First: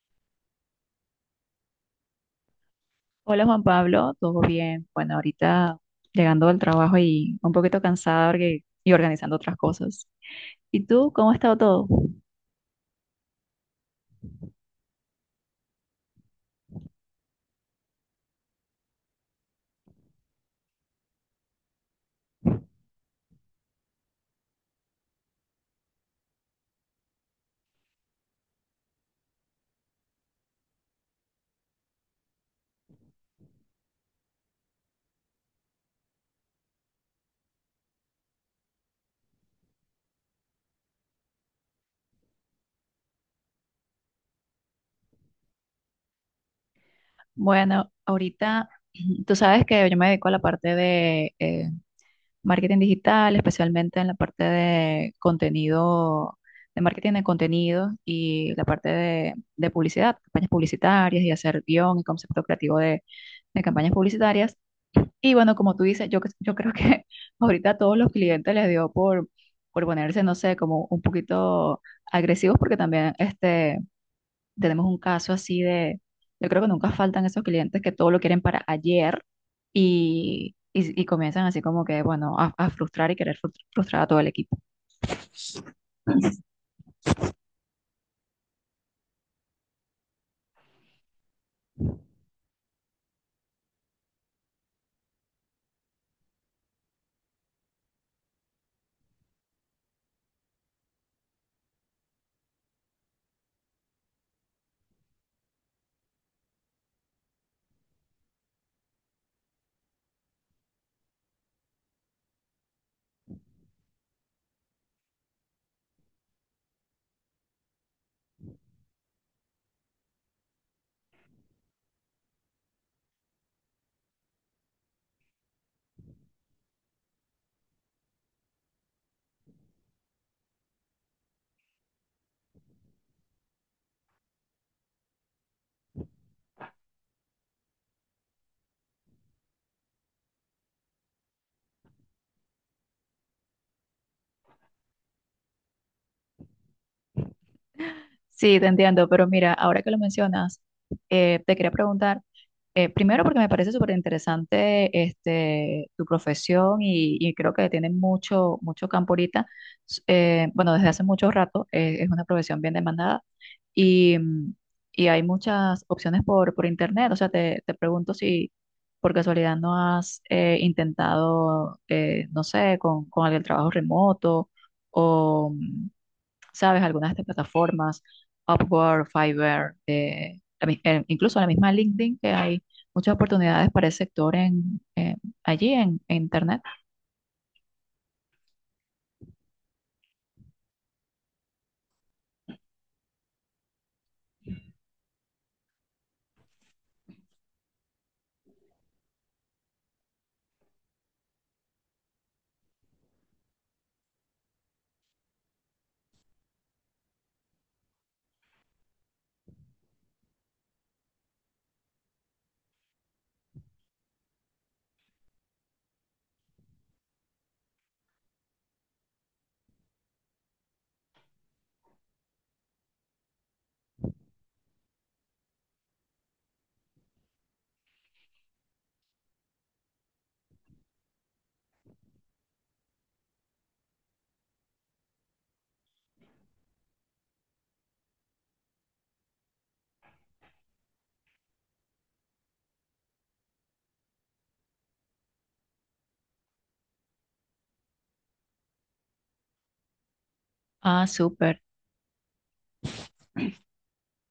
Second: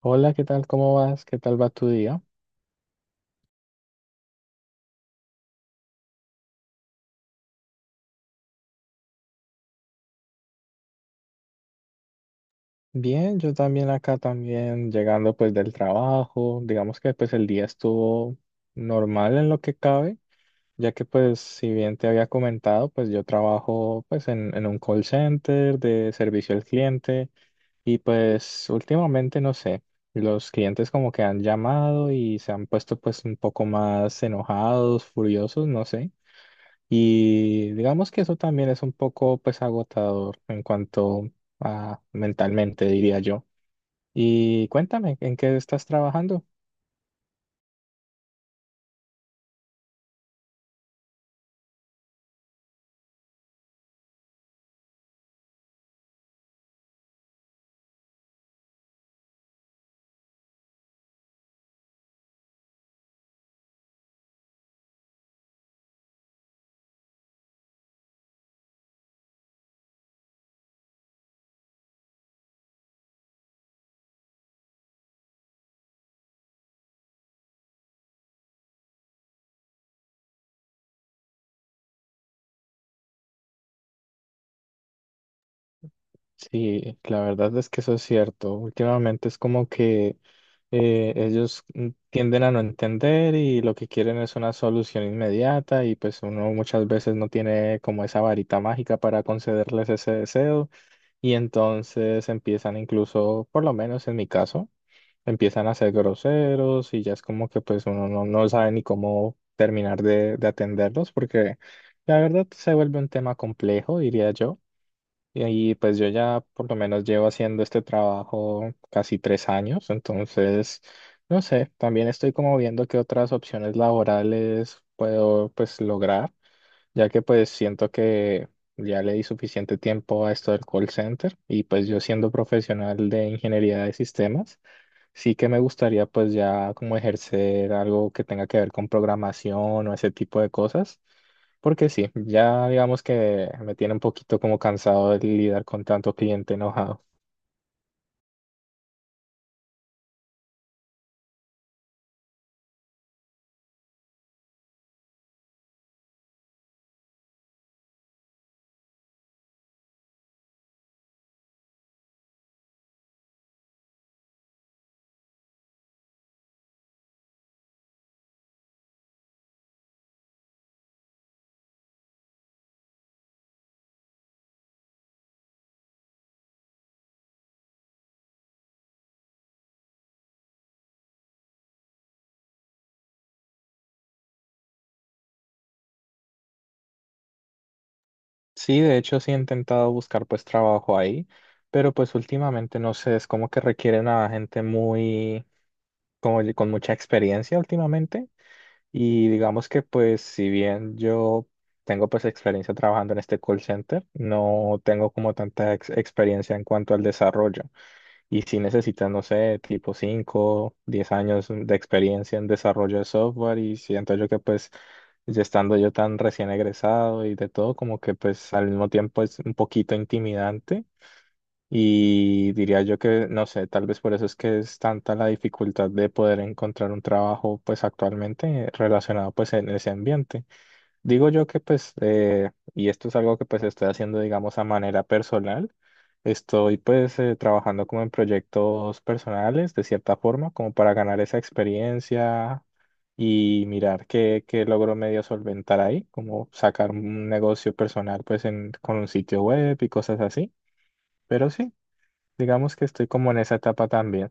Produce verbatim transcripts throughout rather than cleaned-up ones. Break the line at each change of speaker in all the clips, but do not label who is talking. Hola, ¿qué tal? ¿Cómo vas? ¿Qué tal va tu día?
Hola Juan Pablo, ¿todo bien? Bueno, ahorita llegando al trabajo y un poquito cansada porque- y organizando otras cosas. ¿Y tú, cómo ha estado todo?
Bien, yo también acá también llegando pues del trabajo. Digamos que pues el día estuvo normal en lo que cabe, ya que pues si bien te había comentado, pues yo trabajo pues en, en un call center de servicio al cliente y pues últimamente no sé, los clientes como que han llamado y se han puesto pues un poco más enojados, furiosos, no sé. Y digamos que eso también es un poco pues agotador en cuanto a mentalmente, diría yo. Y cuéntame, ¿en qué estás trabajando?
Bueno, ahorita tú sabes que yo me dedico a la parte de eh, marketing digital, especialmente en la parte de contenido, de marketing de contenido y la parte de, de publicidad, campañas publicitarias y hacer guión y concepto creativo de de campañas publicitarias. Y bueno, como tú dices, yo, cre- yo creo que ahorita a todos los clientes les dio por, por ponerse, no sé, como un poquito agresivos, porque también este, tenemos un caso así de, yo creo que nunca faltan esos clientes que todo lo quieren para ayer y, y, y comienzan así como que, bueno, a, a frustrar y querer frus- frustrar a todo el equipo.
Sí, la verdad es que eso es cierto. Últimamente es como que eh, ellos mm, tienden a no entender y lo que quieren es una solución inmediata y pues uno muchas veces no tiene como esa varita mágica para concederles ese deseo y entonces empiezan incluso, por lo menos en mi caso, empiezan a ser groseros y ya es como que pues uno no, no sabe ni cómo terminar de, de atenderlos porque la verdad se vuelve un tema complejo, diría yo. Y, ahí, pues yo ya por lo menos llevo haciendo este trabajo casi tres años, entonces, no sé, también estoy como viendo qué otras opciones laborales puedo pues lograr ya que pues siento que ya le di suficiente tiempo a esto del call center y pues yo siendo profesional de ingeniería de sistemas, sí que me gustaría pues ya como ejercer algo que tenga que ver con programación o ese tipo de cosas, porque sí, ya digamos que me tiene un poquito como cansado de lidiar con tanto cliente enojado.
Sí, te entiendo, pero mira, ahora que lo mencionas, eh, te quería preguntar, eh, primero porque me parece súper interesante este, tu profesión y, y creo que tiene mucho, mucho campo ahorita, S- eh, bueno, desde hace mucho rato, eh, es una profesión bien demandada y, mm, y hay muchas opciones por, por internet, o sea, te, te pregunto si por casualidad no has eh, intentado, eh, no sé, con, con el trabajo remoto. ¿Sabes? Algunas de estas plataformas, Upwork, Fiverr, eh, la mi- eh, incluso la misma LinkedIn, que hay muchas oportunidades para el sector en, eh, allí en, en Internet.
Sí, de hecho sí he intentado buscar pues trabajo ahí, pero pues últimamente no sé, es como que requieren a gente muy, como con mucha experiencia últimamente. Y digamos que pues si bien yo tengo pues experiencia trabajando en este call center, no tengo como tanta ex- experiencia en cuanto al desarrollo. Y si necesitas, no sé, tipo cinco diez años de experiencia en desarrollo de software y siento yo que pues ya estando yo tan recién egresado y de todo, como que pues al mismo tiempo es un poquito intimidante y diría yo que, no sé, tal vez por eso es que es tanta la dificultad de poder encontrar un trabajo pues actualmente relacionado pues en ese ambiente. Digo yo que pues, eh, y esto es algo que pues estoy haciendo digamos a manera personal, estoy pues eh, trabajando como en proyectos personales de cierta forma como para ganar esa experiencia y mirar qué, qué logro medio solventar ahí, como sacar un negocio personal pues en, con un sitio web y cosas así.
Ah,
Pero
súper.
sí, digamos que estoy como en esa etapa también.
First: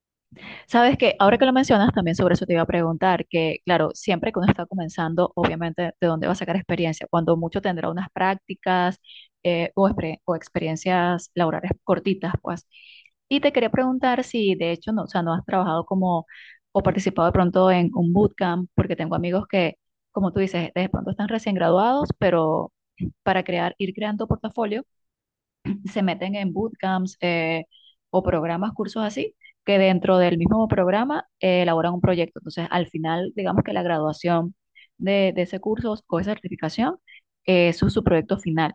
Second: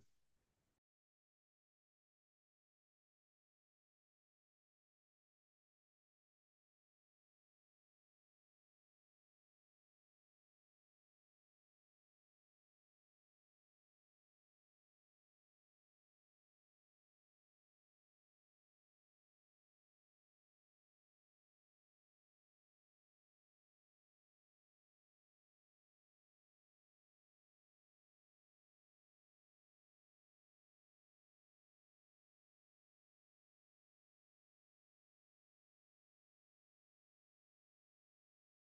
Sabes que ahora que lo mencionas, también sobre eso te iba a preguntar, que claro, siempre que uno está comenzando, obviamente, ¿de dónde va a sacar experiencia? Cuando mucho tendrá unas prácticas eh, o, expre- o experiencias laborales cortitas, pues. Y te quería preguntar si de hecho, no, o sea, no has trabajado como o participado de pronto en un bootcamp, porque tengo amigos que, como tú dices, de pronto están recién graduados, pero para crear, ir creando portafolio se meten en bootcamps eh, o programas, cursos así, que dentro del mismo programa eh, elaboran un proyecto. Entonces, al final, digamos que la graduación de, de ese curso o esa certificación, eh, eso es su proyecto final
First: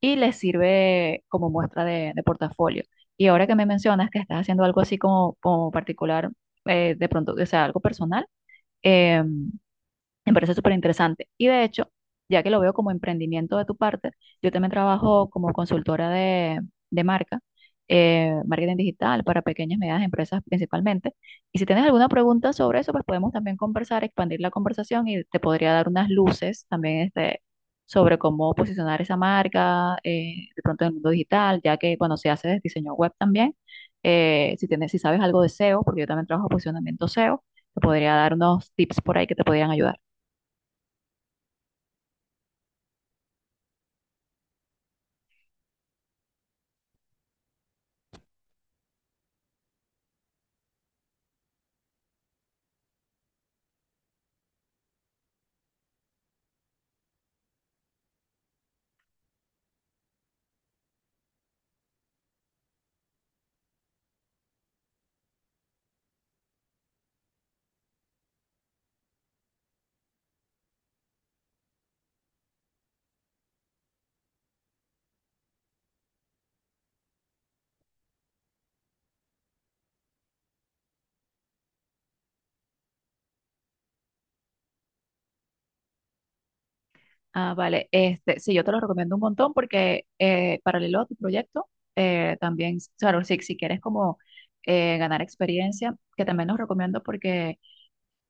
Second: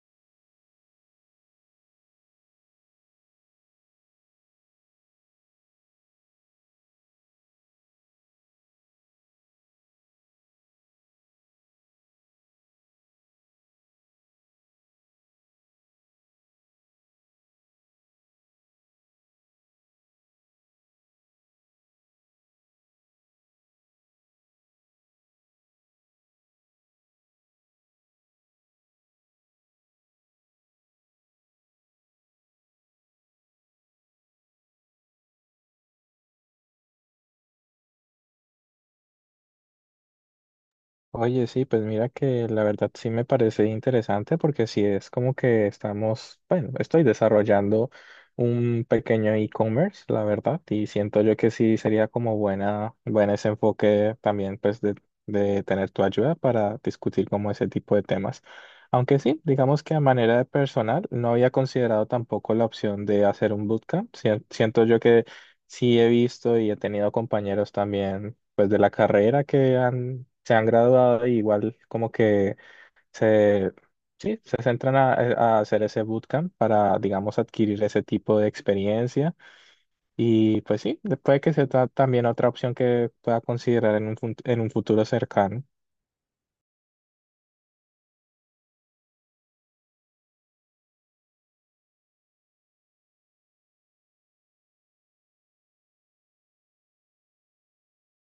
y les sirve como muestra de, de portafolio. Y ahora que me mencionas que estás haciendo algo así como, como particular, eh, de pronto, o sea, algo personal, em, me parece súper interesante. Y de hecho, ya que lo veo como emprendimiento de tu parte, yo también trabajo como consultora de, de marca, eh, marketing digital para pequeñas y medianas empresas principalmente. Y si tienes alguna pregunta sobre eso, pues podemos también conversar, expandir la conversación y te podría dar unas luces también este, sobre cómo posicionar esa marca eh, de pronto en el mundo digital, ya que cuando se hace diseño web también, eh, si tienes, si sabes algo de S E O, porque yo también trabajo posicionamiento S E O, te podría dar unos tips por ahí que te podrían ayudar.
Oye, sí, pues mira que la verdad sí me parece interesante porque sí es como que estamos, bueno, estoy desarrollando un pequeño e-commerce, la verdad, y siento yo que sí sería como buena, buen ese enfoque también pues de, de tener tu ayuda para discutir como ese tipo de temas. Aunque sí, digamos que a manera de personal no había considerado tampoco la opción de hacer un bootcamp. Sien- Siento yo que sí he visto y he tenido compañeros también pues de la carrera que han, se han graduado, y igual como que se, sí, se centran a, a hacer ese bootcamp para, digamos, adquirir ese tipo de experiencia. Y pues sí, puede que sea ta- también otra opción que pueda considerar en un, fut- en un futuro cercano.
Ah, vale. Este, sí, yo te lo recomiendo un montón porque eh, paralelo a tu proyecto, eh, también, claro, si, si quieres como eh, ganar experiencia, que también los recomiendo porque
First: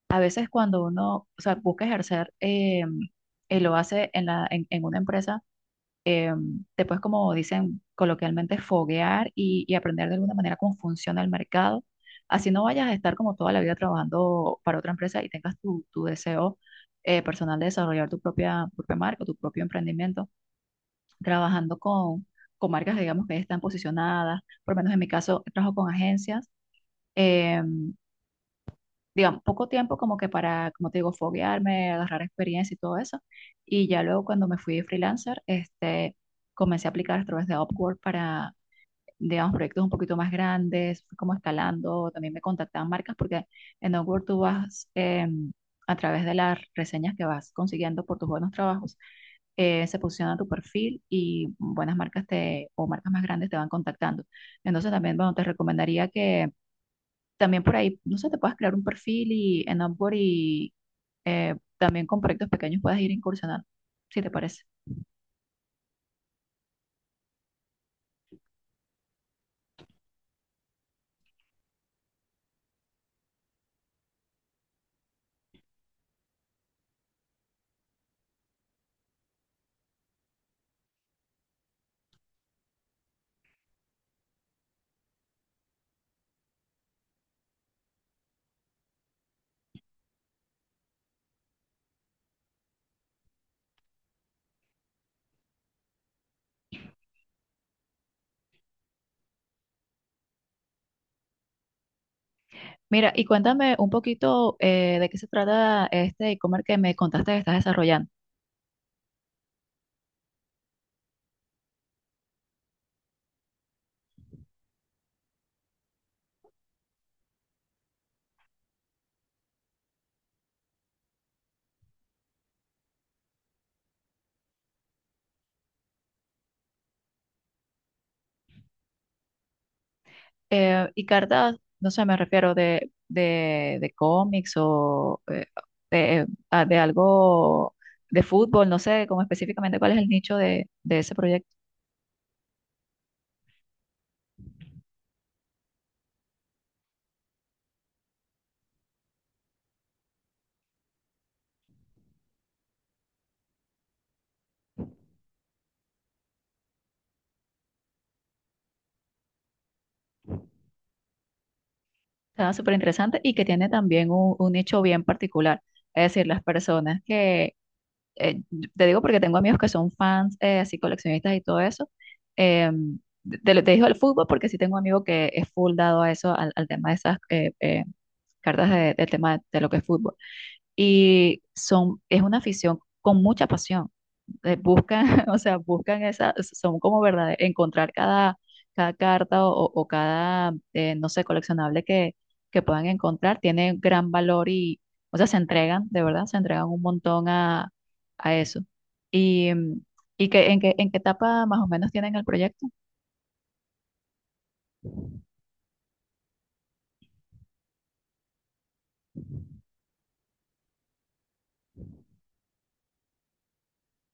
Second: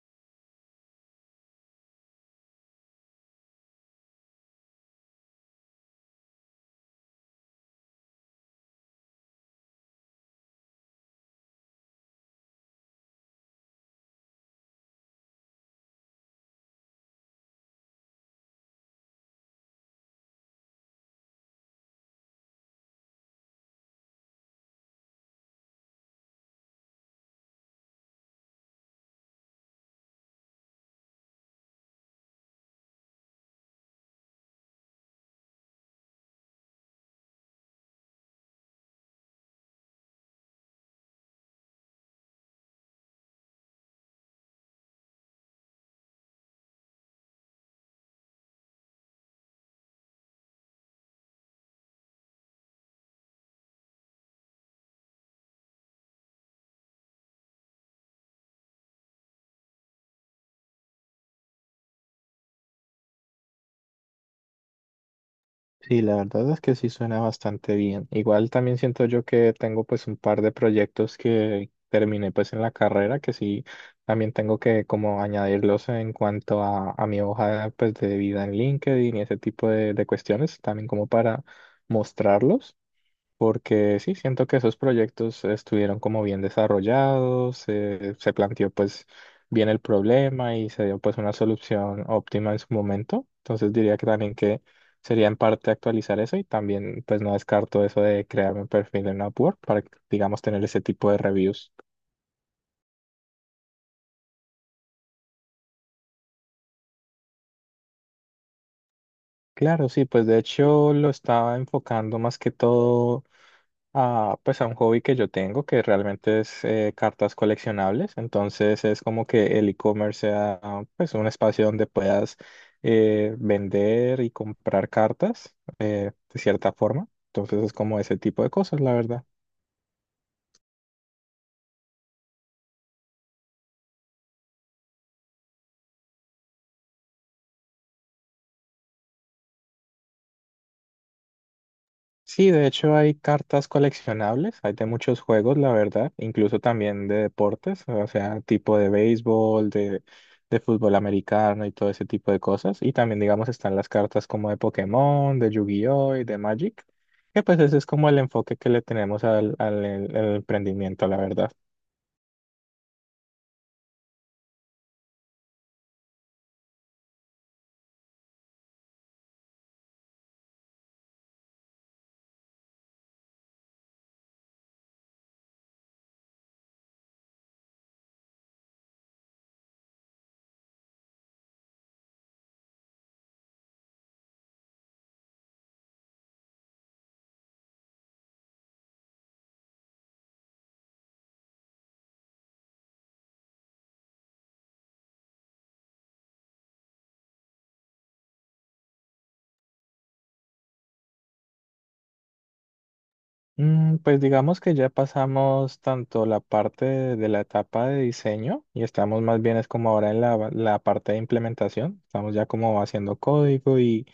a veces cuando uno, o sea, busca ejercer eh, y lo hace en la, en, en una empresa, eh, te puedes, como dicen coloquialmente, foguear y, y aprender de alguna manera cómo funciona el mercado. Así no vayas a estar como toda la vida trabajando para otra empresa y tengas tu, tu deseo eh, personal de desarrollar tu propia, tu propia marca, tu propio emprendimiento, trabajando con, con marcas, digamos, que ya están posicionadas. Por lo menos en mi caso, trabajo con agencias. em, digamos, poco tiempo como que para, como te digo, foguearme, agarrar experiencia y todo eso. Y ya luego cuando me fui freelancer, este, comencé a aplicar a través de Upwork para, digamos, proyectos un poquito más grandes, fui como escalando, también me contactaban marcas porque en Upwork tú vas eh, a través de las reseñas que vas consiguiendo por tus buenos trabajos. Eh, se posiciona tu perfil y buenas marcas te, o marcas más grandes te van contactando. Entonces también, bueno, te recomendaría que, también por ahí, no sé, te puedes crear un perfil y en Upwork y eh, también con proyectos pequeños puedes ir incursionando, si te parece.
Sí, la verdad es que sí suena bastante bien. Igual también siento yo que tengo pues un par de proyectos que terminé pues en la carrera que sí también tengo que como añadirlos en cuanto a, a mi hoja pues de vida en LinkedIn y ese tipo de, de cuestiones también como para mostrarlos porque sí, siento que esos proyectos estuvieron como bien desarrollados, eh, se planteó pues bien el problema y se dio pues una solución óptima en su momento. Entonces diría que también que sería en parte actualizar eso y también pues no descarto eso de crearme un perfil en Upwork para, digamos, tener ese tipo de reviews.
Mira, y cuéntame un poquito eh, de qué se trata este e-commerce que me contaste que estás desarrollando.
Claro, sí, pues de hecho lo estaba enfocando más que todo, a, pues a un hobby que yo tengo que realmente es eh, cartas coleccionables. Entonces es como que el e-commerce sea ah, pues un espacio donde puedas eh, vender y comprar cartas eh, de cierta forma. Entonces es como ese tipo de cosas, la verdad.
Eh, y cartas, no sé, me refiero de, de, de cómics o eh, de, ah, de algo de fútbol, no sé como específicamente cuál es el nicho de, de ese proyecto.
Sí, de hecho hay cartas coleccionables, hay de muchos juegos, la verdad, incluso también de deportes, o sea, tipo de béisbol, de, de fútbol americano y todo ese tipo de cosas. Y también, digamos, están las cartas como de Pokémon, de Yu-Gi-Oh y de Magic, que pues ese es como el enfoque que le tenemos al, al, al emprendimiento, la verdad.
Está súper interesante y que tiene también un, un nicho bien particular. Es decir, las personas que eh, te digo porque tengo amigos que son fans, eh, así coleccionistas y todo eso. Eh, te, te digo el fútbol porque sí tengo un amigo que es full dado a eso, al, al tema de esas eh, eh, cartas de- del tema de, de lo que es fútbol. Y son, es una afición con mucha pasión eh, buscan, o sea, buscan esa, son como verdad, encontrar cada, cada carta o, o o cada, eh, no sé, coleccionable que, que puedan encontrar, tiene gran valor y, o sea, se entregan, de verdad, se entregan un montón a, a eso. Y, mm, y que, en qué, en qué etapa más o menos tienen el proyecto.
Mm, Pues digamos que ya pasamos tanto la parte de, de la etapa de diseño y estamos más bien es como ahora en la, la parte de implementación. Estamos ya como haciendo código y,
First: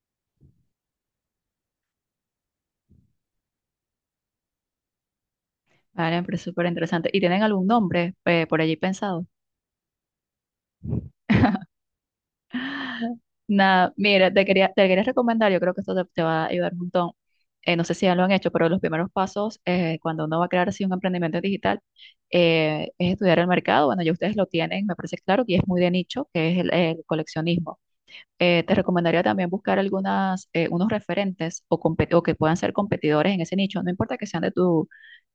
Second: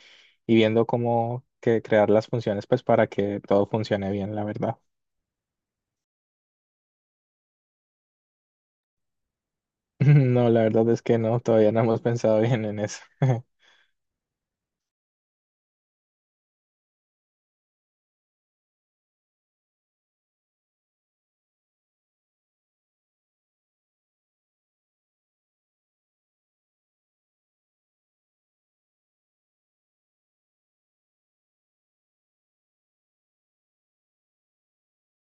y viendo cómo que crear las funciones pues para que todo funcione bien, la verdad.
Vale, me parece súper interesante. ¿Y tienen algún nombre eh, por allí pensado?
No, la verdad es que no, todavía no hemos pensado bien en eso.
Nada, mira, te quería, te quería recomendar, yo creo que esto te, te va a ayudar un montón. Eh, no sé si ya lo han hecho, pero los primeros pasos eh, cuando uno va a crear así un emprendimiento digital eh, es estudiar el mercado. Bueno, ya ustedes lo tienen, me parece claro, y es muy de nicho, que es el, el coleccionismo. Eh, te recomendaría también buscar algunas, eh, unos referentes o, compe- o que puedan ser competidores en ese nicho, no importa que sean de tu,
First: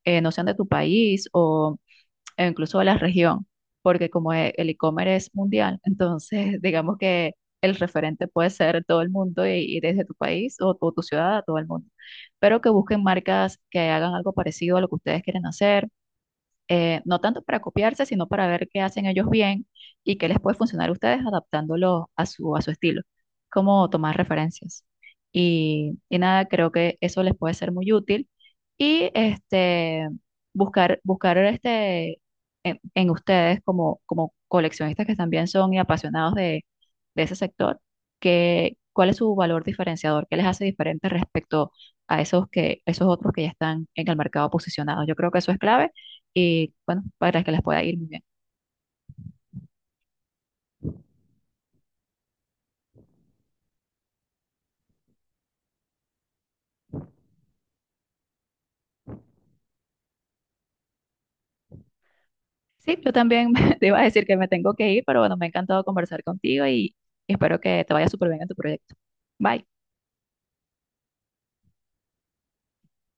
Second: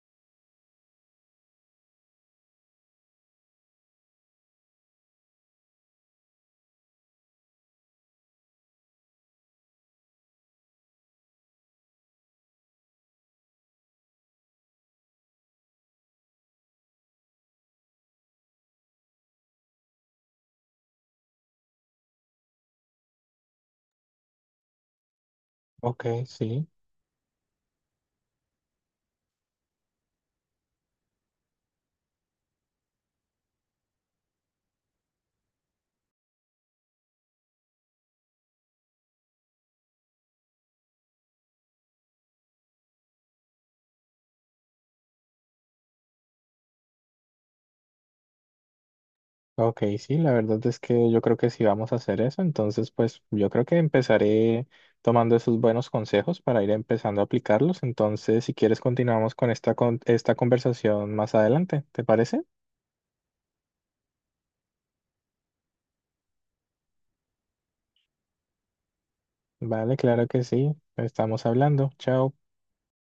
eh, no sean de tu país o e incluso de la región, porque como e- el e-commerce es mundial, entonces digamos que el referente puede ser todo el mundo y, y desde tu país o tu, tu ciudad a todo el mundo, pero que busquen marcas que hagan algo parecido a lo que ustedes quieren hacer eh, no tanto para copiarse, sino para ver qué hacen ellos bien y qué les puede funcionar a ustedes adaptándolo a su, a su estilo, como tomar referencias. Y,
Ok,
y nada,
sí.
creo que eso les puede ser muy útil. Y este, buscar, buscar este, en, en ustedes como, como coleccionistas que también son y apasionados de, de ese sector, que, cuál es su valor diferenciador, qué les hace diferente respecto a esos, que, esos otros que ya están en el mercado posicionados. Yo creo que eso es clave y bueno, para que les pueda ir muy bien.
Ok, sí, la verdad es que yo creo que sí vamos a hacer eso, entonces pues yo creo que empezaré tomando esos buenos consejos para ir empezando a aplicarlos, entonces si quieres continuamos con esta, con esta conversación más adelante, ¿te parece?
Sí, yo también te iba a decir que me tengo que ir, pero bueno, me ha encantado conversar contigo y espero que te vaya súper bien en tu proyecto. Bye.
Vale, claro que sí, estamos hablando, chao.